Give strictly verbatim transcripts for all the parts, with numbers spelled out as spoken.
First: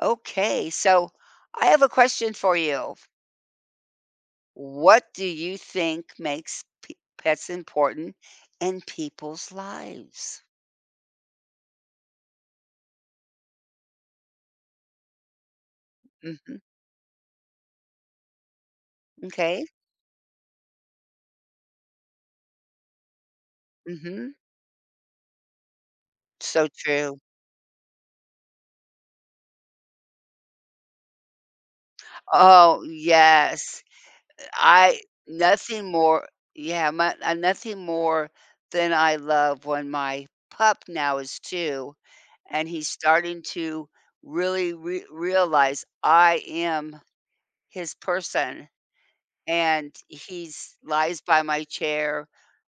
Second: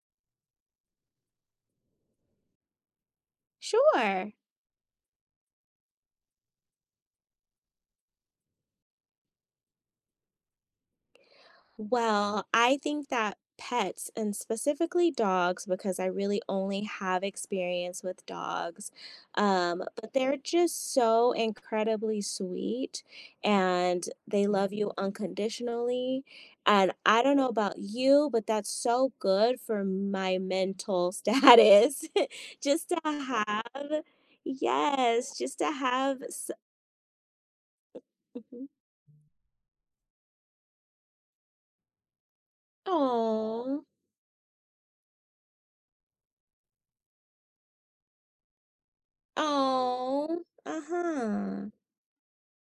Okay, so I have a question for you. Sure. What do you think makes pe pets important in people's lives? Well, I think that pets and specifically dogs, because I really Hmm. only have experience with dogs, Okay. um, but they're just so incredibly sweet and Hmm. they love you unconditionally. So And true. I don't know about you, but that's so good for my mental status Oh, just to yes. have, I yes, just to Nothing have. more. Yeah, my, uh, nothing more than I love when my pup now is two and he's starting Oh. to really re realize I am his person and Oh, he's lies by my uh-huh. chair,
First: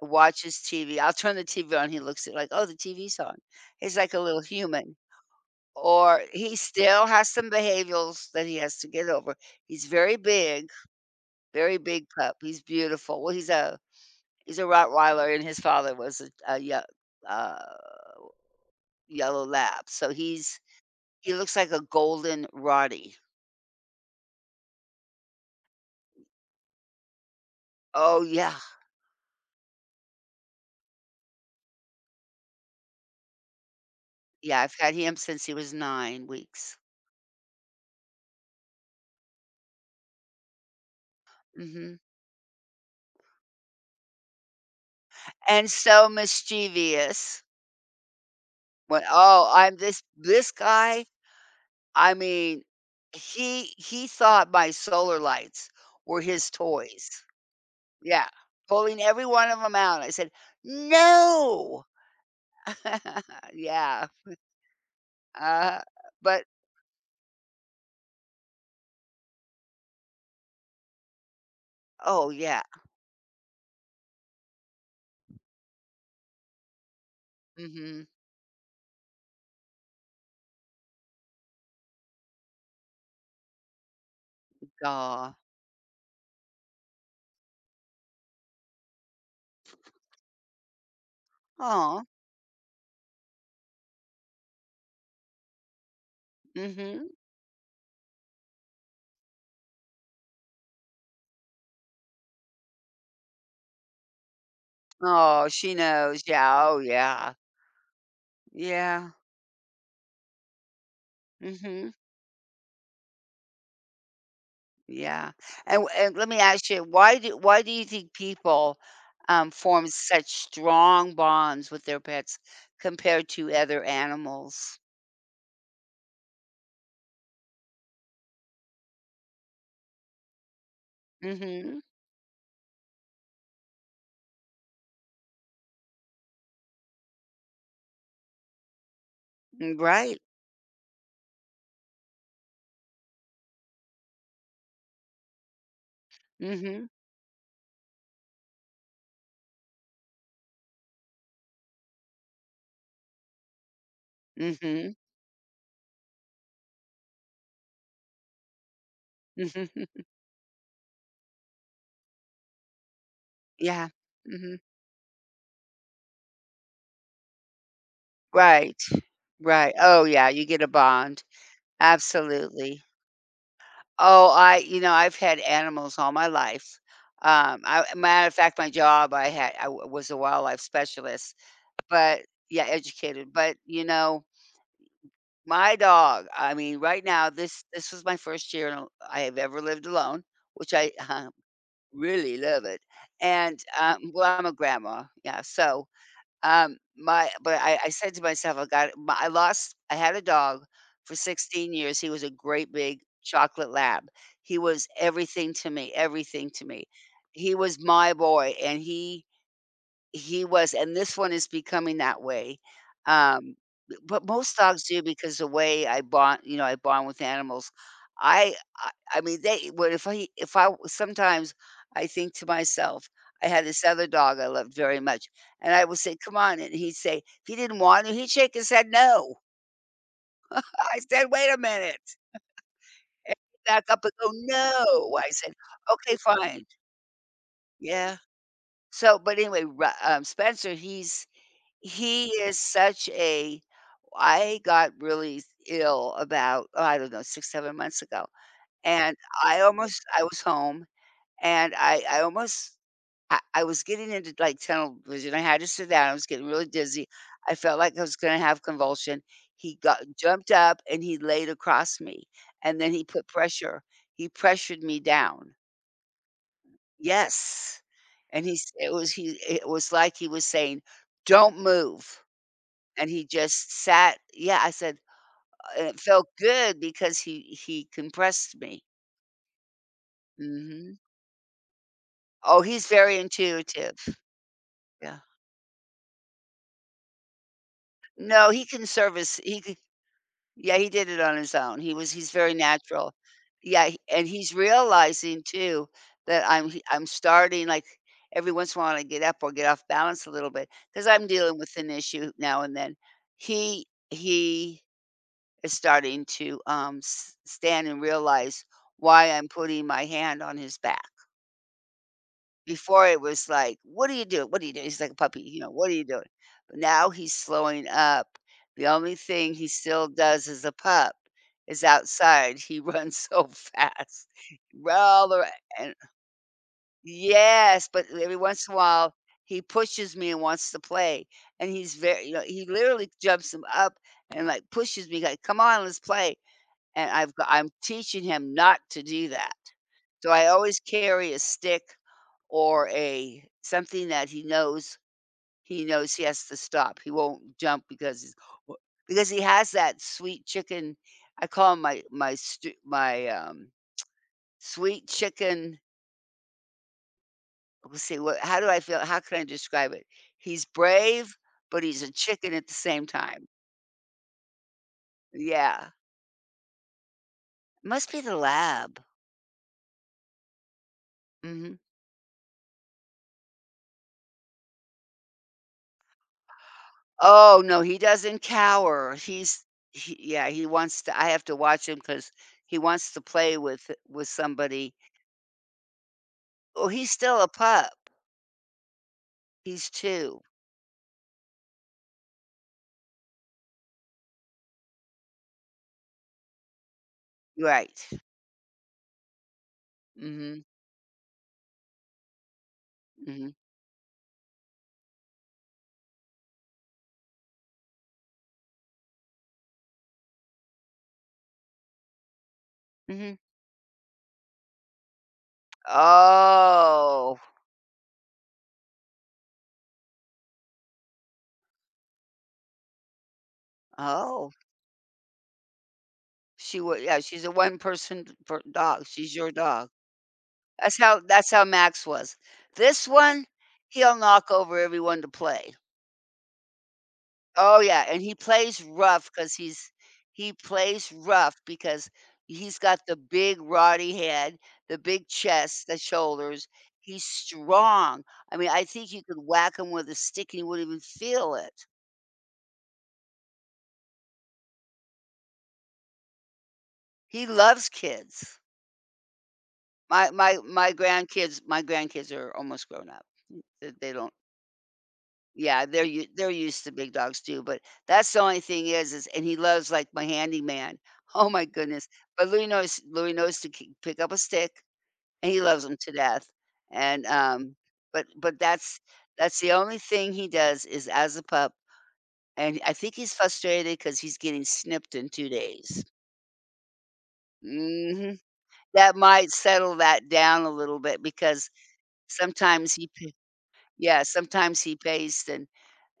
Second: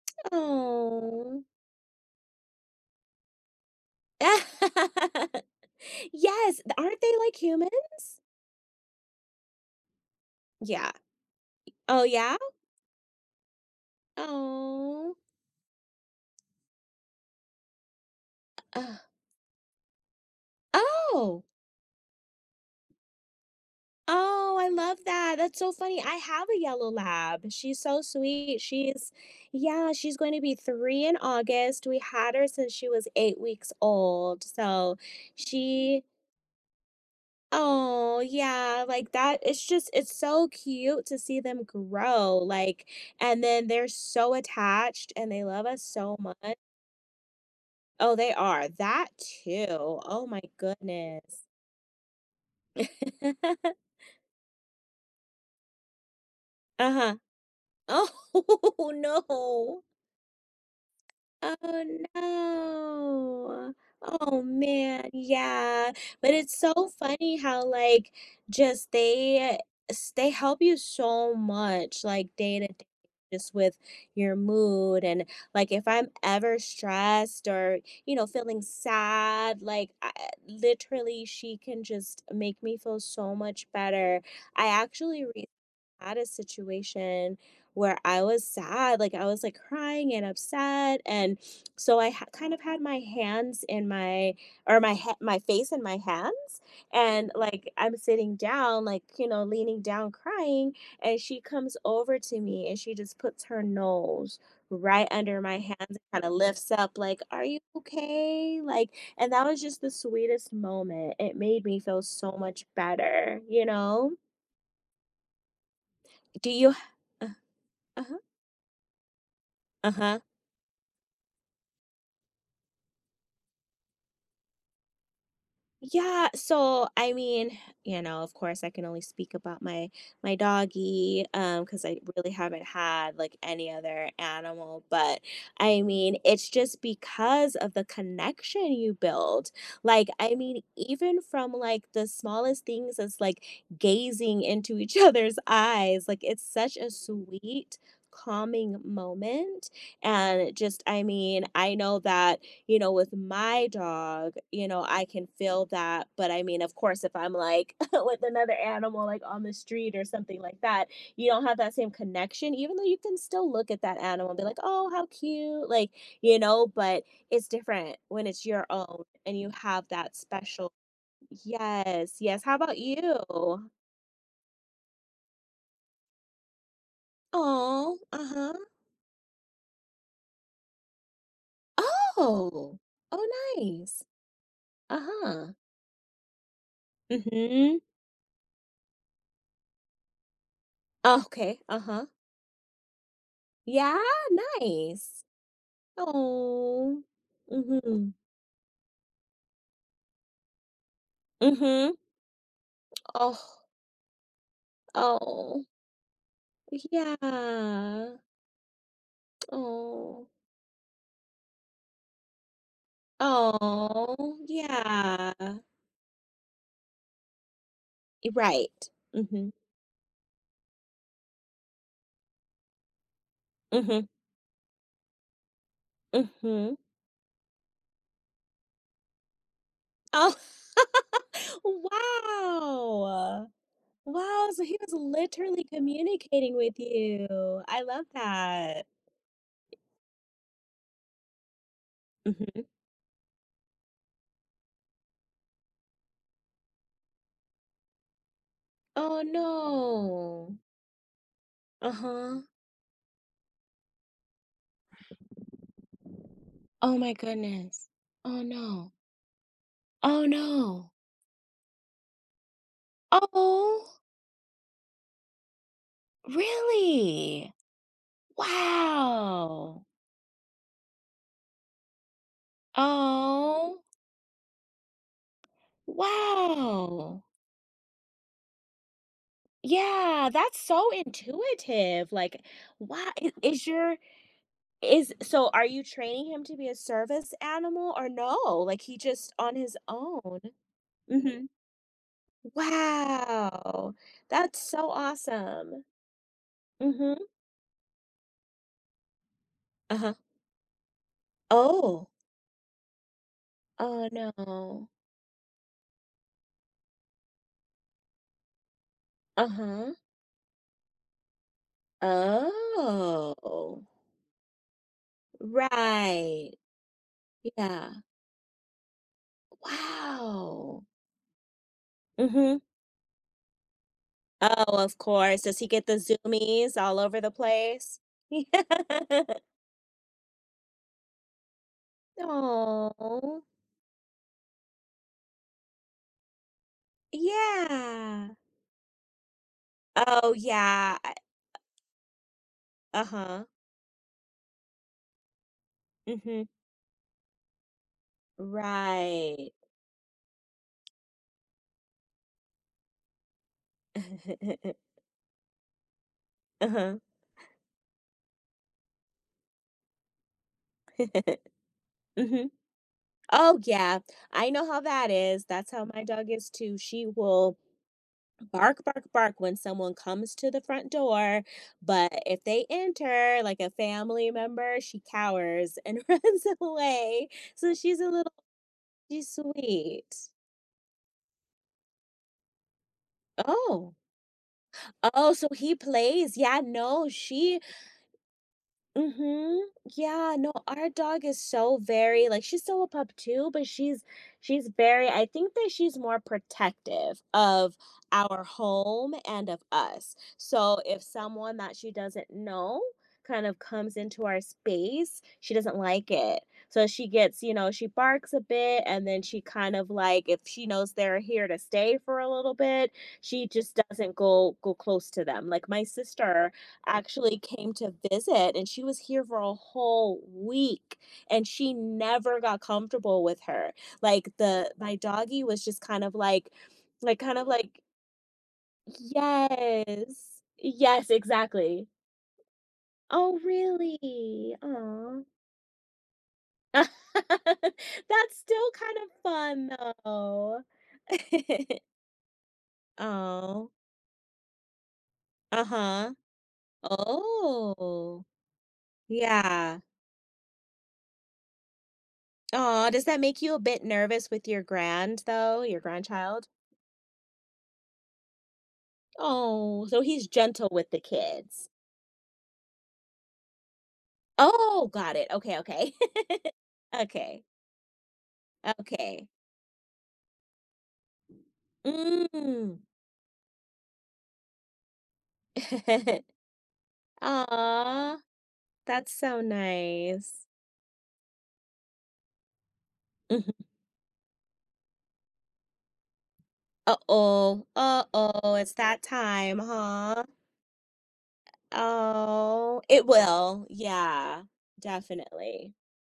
watches T V. I'll turn Oh. the T V on, he looks at like, "Oh, the T V's on." He's like a little human. Or he Yes, aren't still they has like some humans? behaviors that he has to get over. He's very big, Yeah. very Oh, big pup. yeah? He's beautiful. Well, he's a he's a Oh. Rottweiler and his father was a, a ye- uh, Ugh. yellow lab. So he's he Oh! looks like a golden Rottie. Oh, I love that. That's so funny. I have a yellow lab. She's so Oh yeah. sweet. She's Yeah, she's going to be three in August. We had her since she was eight weeks old, Yeah, I've had so him since he was she nine weeks. Oh, yeah, like, that it's just it's so cute to see them Mhm. grow, like and then they're so attached and they love And us so so much. mischievous. Oh, they are. When That oh, too. I'm this Oh my this guy, goodness. I mean, he he thought my solar lights were his Uh-huh. toys. Yeah, Oh, pulling every one of them no. out. I said, Oh "No." no. Yeah, Oh man, uh, yeah. But but it's so funny how like just they s- they help you so much oh, like day yeah. to day just with your mood and like if I'm ever stressed or mm you know feeling sad like I, literally she can just make me feel so much better. I actually Mhm. had a situation where I was sad, like I was like crying and upset, and so Oh. I ha- kind of had my hands in my or my he- my face in my mm hands, Mhm. and like I'm sitting down, like you know, leaning down, crying, and she comes over to me and she just puts her nose right under Oh, my she hands and knows. kind of Yeah, lifts oh, up like yeah. are you okay like Yeah. and that was just the sweetest moment it mm made me Mhm. feel so much better you know Yeah, and and let me do ask you you, why Uh, do why do you think uh-huh. people, um, form Uh-huh. such strong bonds with their pets compared to other animals? Yeah, so I mean, you know, of course I can only speak about my my doggy um, Mhm. because I really haven't had like any other animal, but I mean, it's just because of the connection you build. Mm, Like, right. I mean, even from like the smallest things as like gazing into each other's eyes, like it's such Mhm. a sweet calming moment and just I mean, I know that you know, with my dog, you know, Mm. I can feel that. But I mean, of course, if I'm like with another animal, like on the Mhm. street or something like that, you don't have that same connection, even though you can still look at Yeah. that animal Mm. and be like, Mhm. oh, how cute. Like, you know, but it's different when it's your Right, own and you right, have oh, that yeah, you get a special. bond, Yes. Yes. How about absolutely. you? Oh, I you know, I've had animals all my life, um, I Oh, uh matter of huh. fact, my job, I had I w was a wildlife specialist, but yeah, Oh, oh, educated, but, you nice. know. Uh huh. My dog, I mean, right Mm now, this hmm. this was my first year in a I have ever lived alone, which I, uh, Okay. Uh huh. really love it, and, Yeah. um well, I'm a grandma, Nice. yeah, so, um, Oh. my but I I Mhm. said to myself, I got my I lost I had a dog for sixteen Mhm. years, he was a great big Oh. chocolate lab. He was everything Oh. to me, everything to me. Yeah. He was my boy, and he Oh. he was, and this one is becoming that way. Um, but Oh. most dogs do because the Yeah. way I bond you know, I bond with animals. I right. I I mean, Mhm. they well, if I if I sometimes I think to myself, I had this other Mhm. dog I loved very much, and I would say, "Come on," and Mhm. he'd say if he didn't want to, he'd shake his head, "No." Oh. I said, "Wait a minute," and Wow. he'd back up and go, Wow, so he was "No." I said, literally "Okay, communicating fine." with you. I love Yeah. that. So, but anyway, Ru um, Spencer, he's he is Mhm. such a I got really ill about, oh, I don't know, six, seven months ago, and Oh, I almost I was no. home, and I I Uh-huh. almost I I was getting into, like, tunnel vision, I had to sit down, I was getting really Oh dizzy, my I felt goodness. like I was gonna Oh, have no. convulsion. He got Oh, jumped up, no. and he laid across me, and then he put pressure Oh. he pressured me down. Really? Yes, and he's it was he it Wow. was like he was saying, "Don't move." And he just Oh, sat yeah, I said and it felt good because wow. he he compressed me. Yeah, that's so Mhm. intuitive. Like, Oh, he's wow, very I- is intuitive. your is Yeah. so are you training him to be a service animal or no? No, he Like can he just service on he c his own. yeah, he did it on Mm-hmm. his own. He was he's very natural. Yeah, Wow. he and he's That's so realizing awesome. too that I'm he I'm Mm-hmm. starting, like, every once in a while I get up or get off Uh-huh. balance a little bit because 'cause I'm dealing with an Oh. issue now and then. He Oh he no. is starting to, um, s stand and realize why I'm putting Uh-huh. my hand on his back. Before it was like, Oh. "What are you doing? What are you doing?" He's like a puppy, you know, "What are you doing?" Right. But now he's slowing Yeah. up. The only thing he still does as a Wow. pup is outside. Mhm. He runs so fast. Oh, of Well, course. ar Does he get and the zoomies all over the yes, place? but every once in a while, he pushes me and wants to play, and he's very Yeah. you know, he literally Oh. jumps him up and, like, pushes me, like, "Come on, let's play." And I've go I'm teaching Yeah. him not to do that. So Oh, I always yeah. I carry a stick or a Uh-huh. something that he knows he knows he has Mhm. to stop. He won't jump because he's w because he Right. has that sweet chicken I call him my my stu my, um, sweet chicken Uh-huh. let's see, what how do I feel how can I describe it? He's brave, but he's a Mhm. chicken at the same time. Oh, yeah. I know how that is. That's how Yeah. my dog is too. She will Must be the bark, lab. bark, bark when someone comes to the front door. Mhm. But if they enter, like a family member, she cowers and runs away. Oh, So no, he she's a little, doesn't cower. she's He's he sweet. yeah, he wants to I have to watch him because he wants to play with Oh, with somebody. oh, so he plays. Yeah, Oh, no, he's still a she pup. Mhm. He's Yeah, two. no, our dog is so very like she's still a pup too, but she's she's very I think that she's more protective of Right. our home and of us. mm So if someone that she doesn't know kind Mhm. of comes into our space, she doesn't like it. So she gets, you know, she barks a bit and then she kind of like if she knows they're here to stay for a little bit, Mhm. Mhm. she just doesn't go go close to them. Like my sister Oh. actually came to visit and she was here for a whole week and she never got comfortable with her. Like Oh. the my doggy was just kind of like She wa like yeah, kind she's of a one like, person per dog. She's your dog. "Yes. That's Yes, how that's how exactly." Max was. This "Oh, one, he'll knock really? over Aw." everyone to play. That's Oh, yeah, and he still plays kind of rough because fun he's he though. plays rough because he's got the big Oh. Roddy head, the big chest, the Uh-huh. shoulders. He's strong. Oh. I mean, I think you could whack Yeah. him with a stick and he wouldn't even feel it. Aw, does that make you a bit nervous with your grand though, your grandchild? He loves kids. Oh, so he's My my gentle with my the grandkids kids. my grandkids are almost grown up. They they don't Oh, got it. Okay, yeah, okay. they're u they're used to big dogs Okay. too, but that's the only thing is is Okay. and he loves, like, my handyman. Oh my goodness, but Louis Mm. knows Louis knows to k pick up a stick. And he loves loves 'em to death, and, um, Aw, but but that's that's so that's the only thing nice. he does is as a pup, and I think he's Mhm. frustrated because he's getting snipped in two days. Uh-oh. Mhm. Uh-oh, it's that That might time, settle huh? that down a little bit because Oh, sometimes it he p will. yeah, Yeah, sometimes he paced and definitely.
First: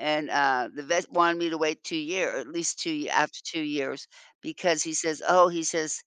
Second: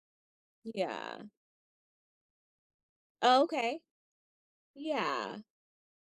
and, uh, the vet Yeah. wanted me to wait two year or at least two ye after two Okay. years because he says, Yeah. "Oh," he says,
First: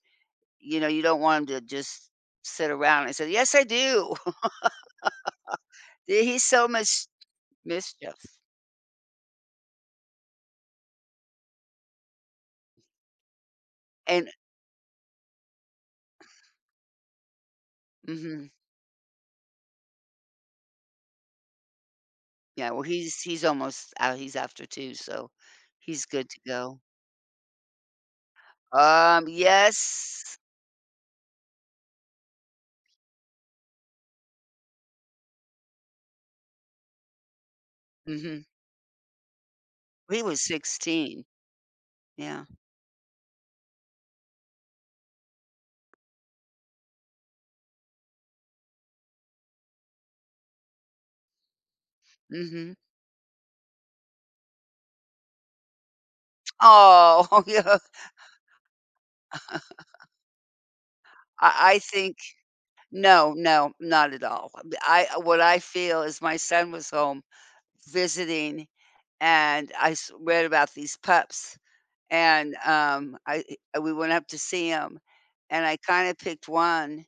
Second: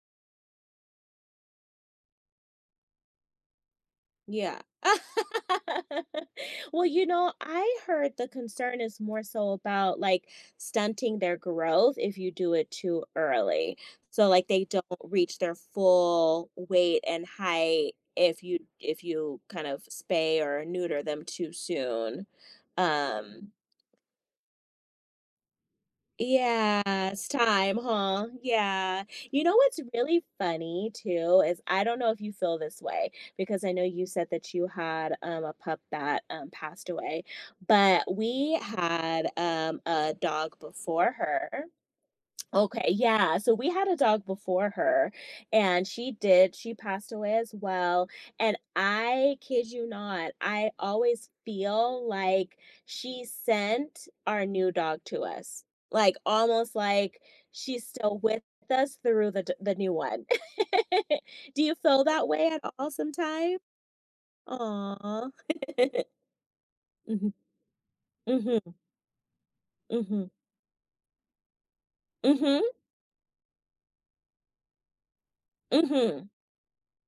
"you know, you don't want him to just sit around." I said, "Yes, I do." Yeah. He's so Well, much you know, I heard mischief. the concern is more so about like stunting their growth if you do it too early. And So like they don't reach their full weight and height if mhm, you if you kind of spay or neuter them too soon. yeah, well, he's he's Um almost out he's after two, so he's good to go. yeah, it's time, huh? Yeah. Um, You know what's really yes. funny too is I don't know if you feel this way because I know you said that you had um, a pup that um, passed away, but Mhm. we had um, a He was dog before sixteen. her Yeah. Okay, yeah. So we had a dog before her and she did, she passed away as well. And I kid you not, I always feel like Mhm. she sent our new dog to us. Like almost like Oh, yeah. she's still with us through the d- the new one. Do I you I feel think that way at all no, sometime? no, not at all. I Aw. what I feel is my son was home Mhm. visiting, Mhm. and I s Mhm. read about these pups, and, Mhm. um, I I- we went up to see him, and I kinda Mhm. picked one.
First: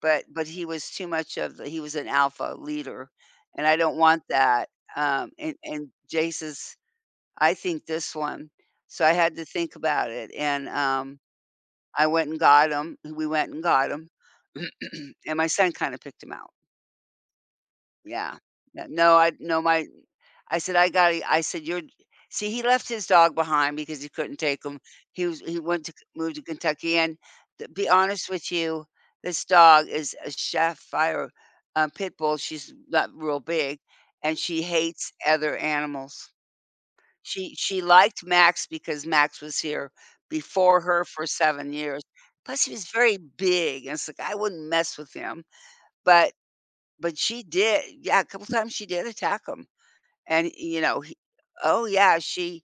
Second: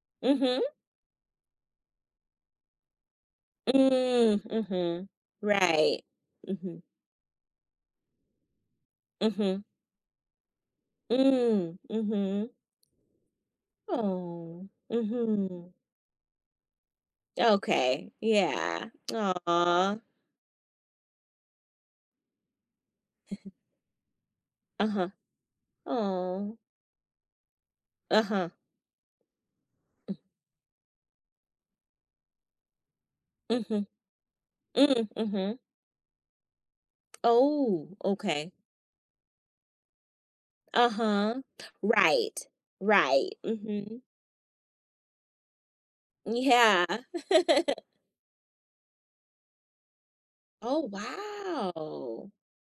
But but Mhm. he was too much of the he was an alpha leader, and I don't want Mm, that. mhm. Um, and and Right. Jace's Mhm, I think this one. So I had to mhm. think about it, and, um, Mm, I went and mhm. got him. We went and got him, Oh, and my son mhm. kinda picked him out. Okay, Yeah. yeah. N No, I no, my Aw. I said, "I gotta." I said, "You're." See, he left his dog behind because he couldn't take him. Uh-huh. He was he went to move to Oh. Kentucky, and to be honest with Uh-huh. you, this dog is a Staffordshire, uh, pit bull, she's not real big, Mhm. and she Mm, hates other mhm. animals. She she Oh, liked okay. Max because Max was here before her for Uh-huh. seven years, Right. plus he was very Right. big, and Mhm. it's like, I wouldn't mess with him, but Yeah. but she did yeah, a couple times she did attack him, and, you Oh, know, he oh, yeah, wow. she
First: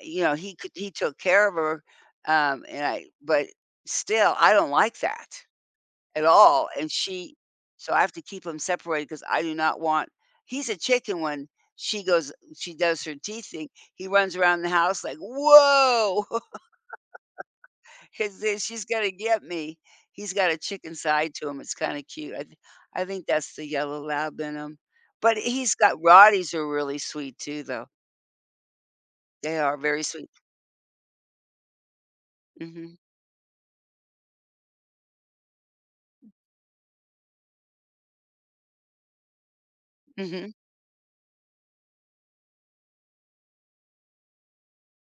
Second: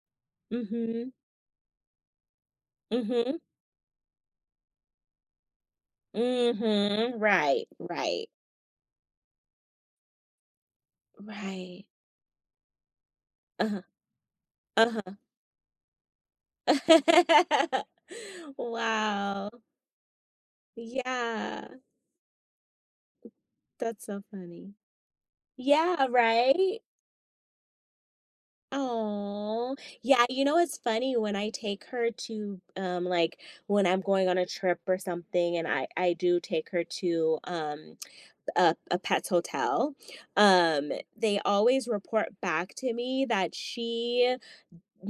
you know, he could he Mhm. took care of her, um, and I Mhm. but still, I don't like that at all, and Mhm. she Right, so I have to right, keep them separated because I do not want he's a chicken when right. she goes she does her teeth thing, Uh-huh. he runs around the house Uh-huh. like, "Whoa!" 'Cause she's gonna get Wow. me. He's got a chicken side to him, Yeah, it's kinda cute. I th I think that's the yellow that's so lab in funny. him. But he's got Yeah, Rotties are right? really sweet too, though. They Oh, are very yeah. sweet. You know, it's funny when I take her to, Mhm. um, like when I'm going on a trip or something, and I I do take her to um a a pet's hotel. Mhm. Um, they always report back to me that she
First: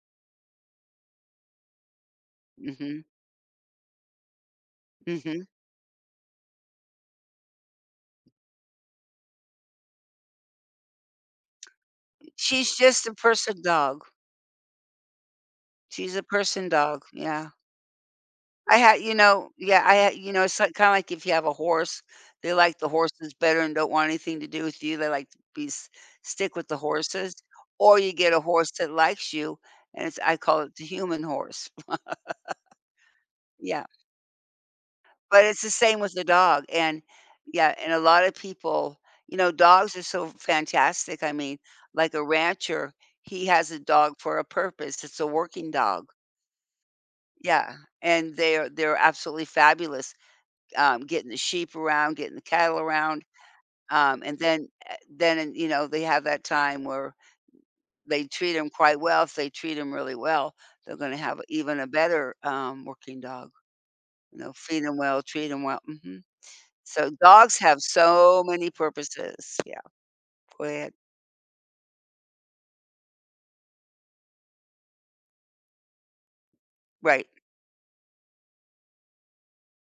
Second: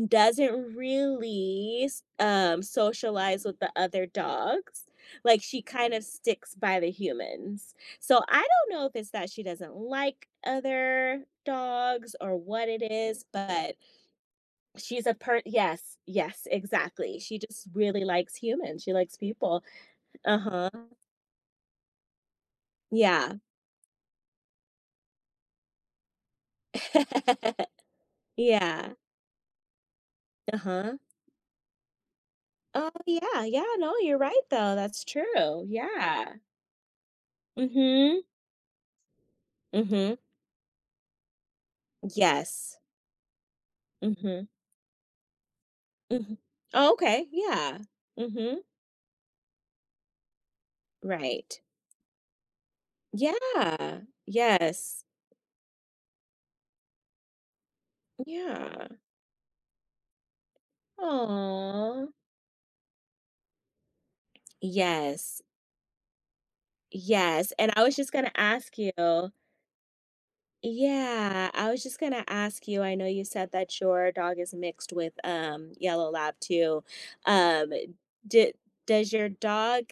doesn't really um Mhm. socialize with the other dogs like Mhm. she kind of sticks by the humans, so I don't know if it's that she doesn't like other dogs or what She's it just a is, person but dog. she's a per yes, She's a yes, person dog, exactly, she yeah. just really likes I humans, she had you likes know people. yeah, I had you know, it's Uh-huh. like kinda like if you have a horse, they like the horses Yeah. better and don't want anything to do with you, they like to be s stick with the horses, or you get a horse that Yeah. likes you, and it's I call it the Uh-huh. human horse. Oh, yeah. Yeah, Yeah, no, you're right though, that's but it's true. the same with the Yeah. dog, and yeah, and a lot Mm-hmm. of people you know, dogs are Mm-hmm. so fantastic, I mean, like a Yes. rancher, he has a dog for a Mhm, purpose, it's a working dog. mhm. Oh, okay, Yeah, yeah. and Mhm, they're they're absolutely fabulous. Um, getting the right. sheep around, getting the cattle around, Yeah, um, and then eh, yes, then, you know, they have that time where they treat them yeah. quite well. If they treat them really well, they're gonna have even a Aw. better, um, working dog, you know, feed them well, Yes, treat them well, mhm. So yes, dogs and have I was just gonna so many ask you purposes. Yeah, go ahead. yeah, I was just gonna ask you, I know you said that your dog is mixed with, um, yellow lab too, Right. um, Did does your dog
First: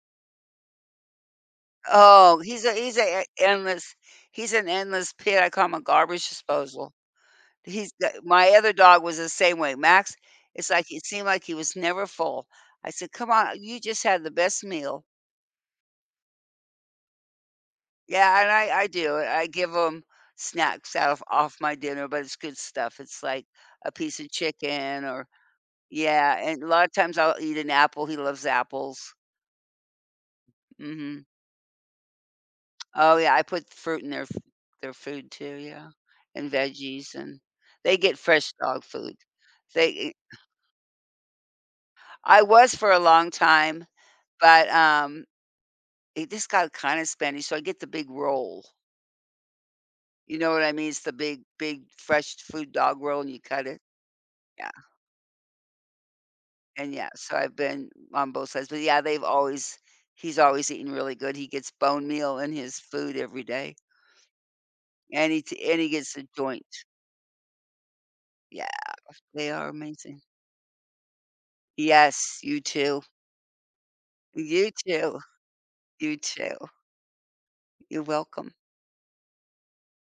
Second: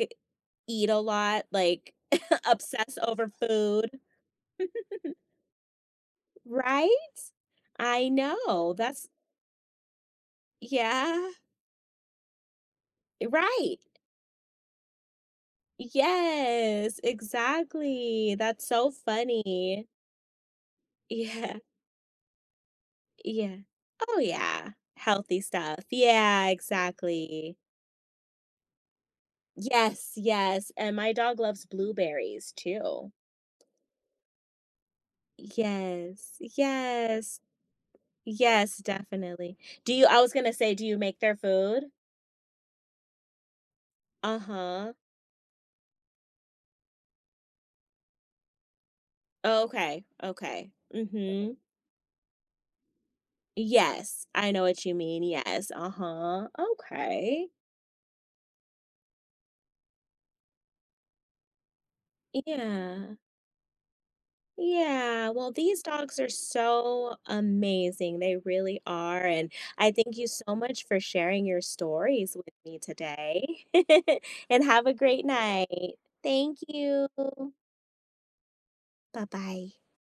eat a lot, like, Oh, he's a he's obsess a e over food? endless he's an endless pit. I call him a garbage Right? disposal. He's I the my other know, dog that's was the same way. Max, it's like it seemed yeah. like he was never full. I said, "Come on, Right. you just had the best meal." Yes, exactly. Yeah, and That's I I so do. I give funny. him snacks out of off Yeah. my dinner, but it's good stuff. It's like Yeah. a piece Oh, of yeah. chicken or Healthy stuff. yeah, Yeah, and a lot of times I'll exactly. eat an apple. He loves apples. Yes, yes. And my Mhm. dog loves blueberries too. Oh, yeah, I put fruit in their f their food too, yeah, Yes. and veggies, and Yes. they get fresh Yes, dog food. definitely. Do They you eh, I was gonna say, do you make their food? I was for a long time, but, Uh-huh. um, it just got kinda Spanish, so I get the big roll. Oh, okay. You know what I Okay. mean? It's the big, Mm-hmm. big fresh food dog roll, and you cut it. Yes. I know Yeah, what you mean. Yes. Uh-huh. and yeah, so Okay. I've been on both sides, but yeah, they've always he's always eating really good. He gets bone meal in his food Yeah. every day, Yeah, and he well, t and these he gets dogs the are joint. so amazing. They Yeah, really are. they And are I thank amazing. you so much for sharing your stories Yes, with you me too. today. And You have a too. great night. You too. Thank you. You're welcome. Bye bye.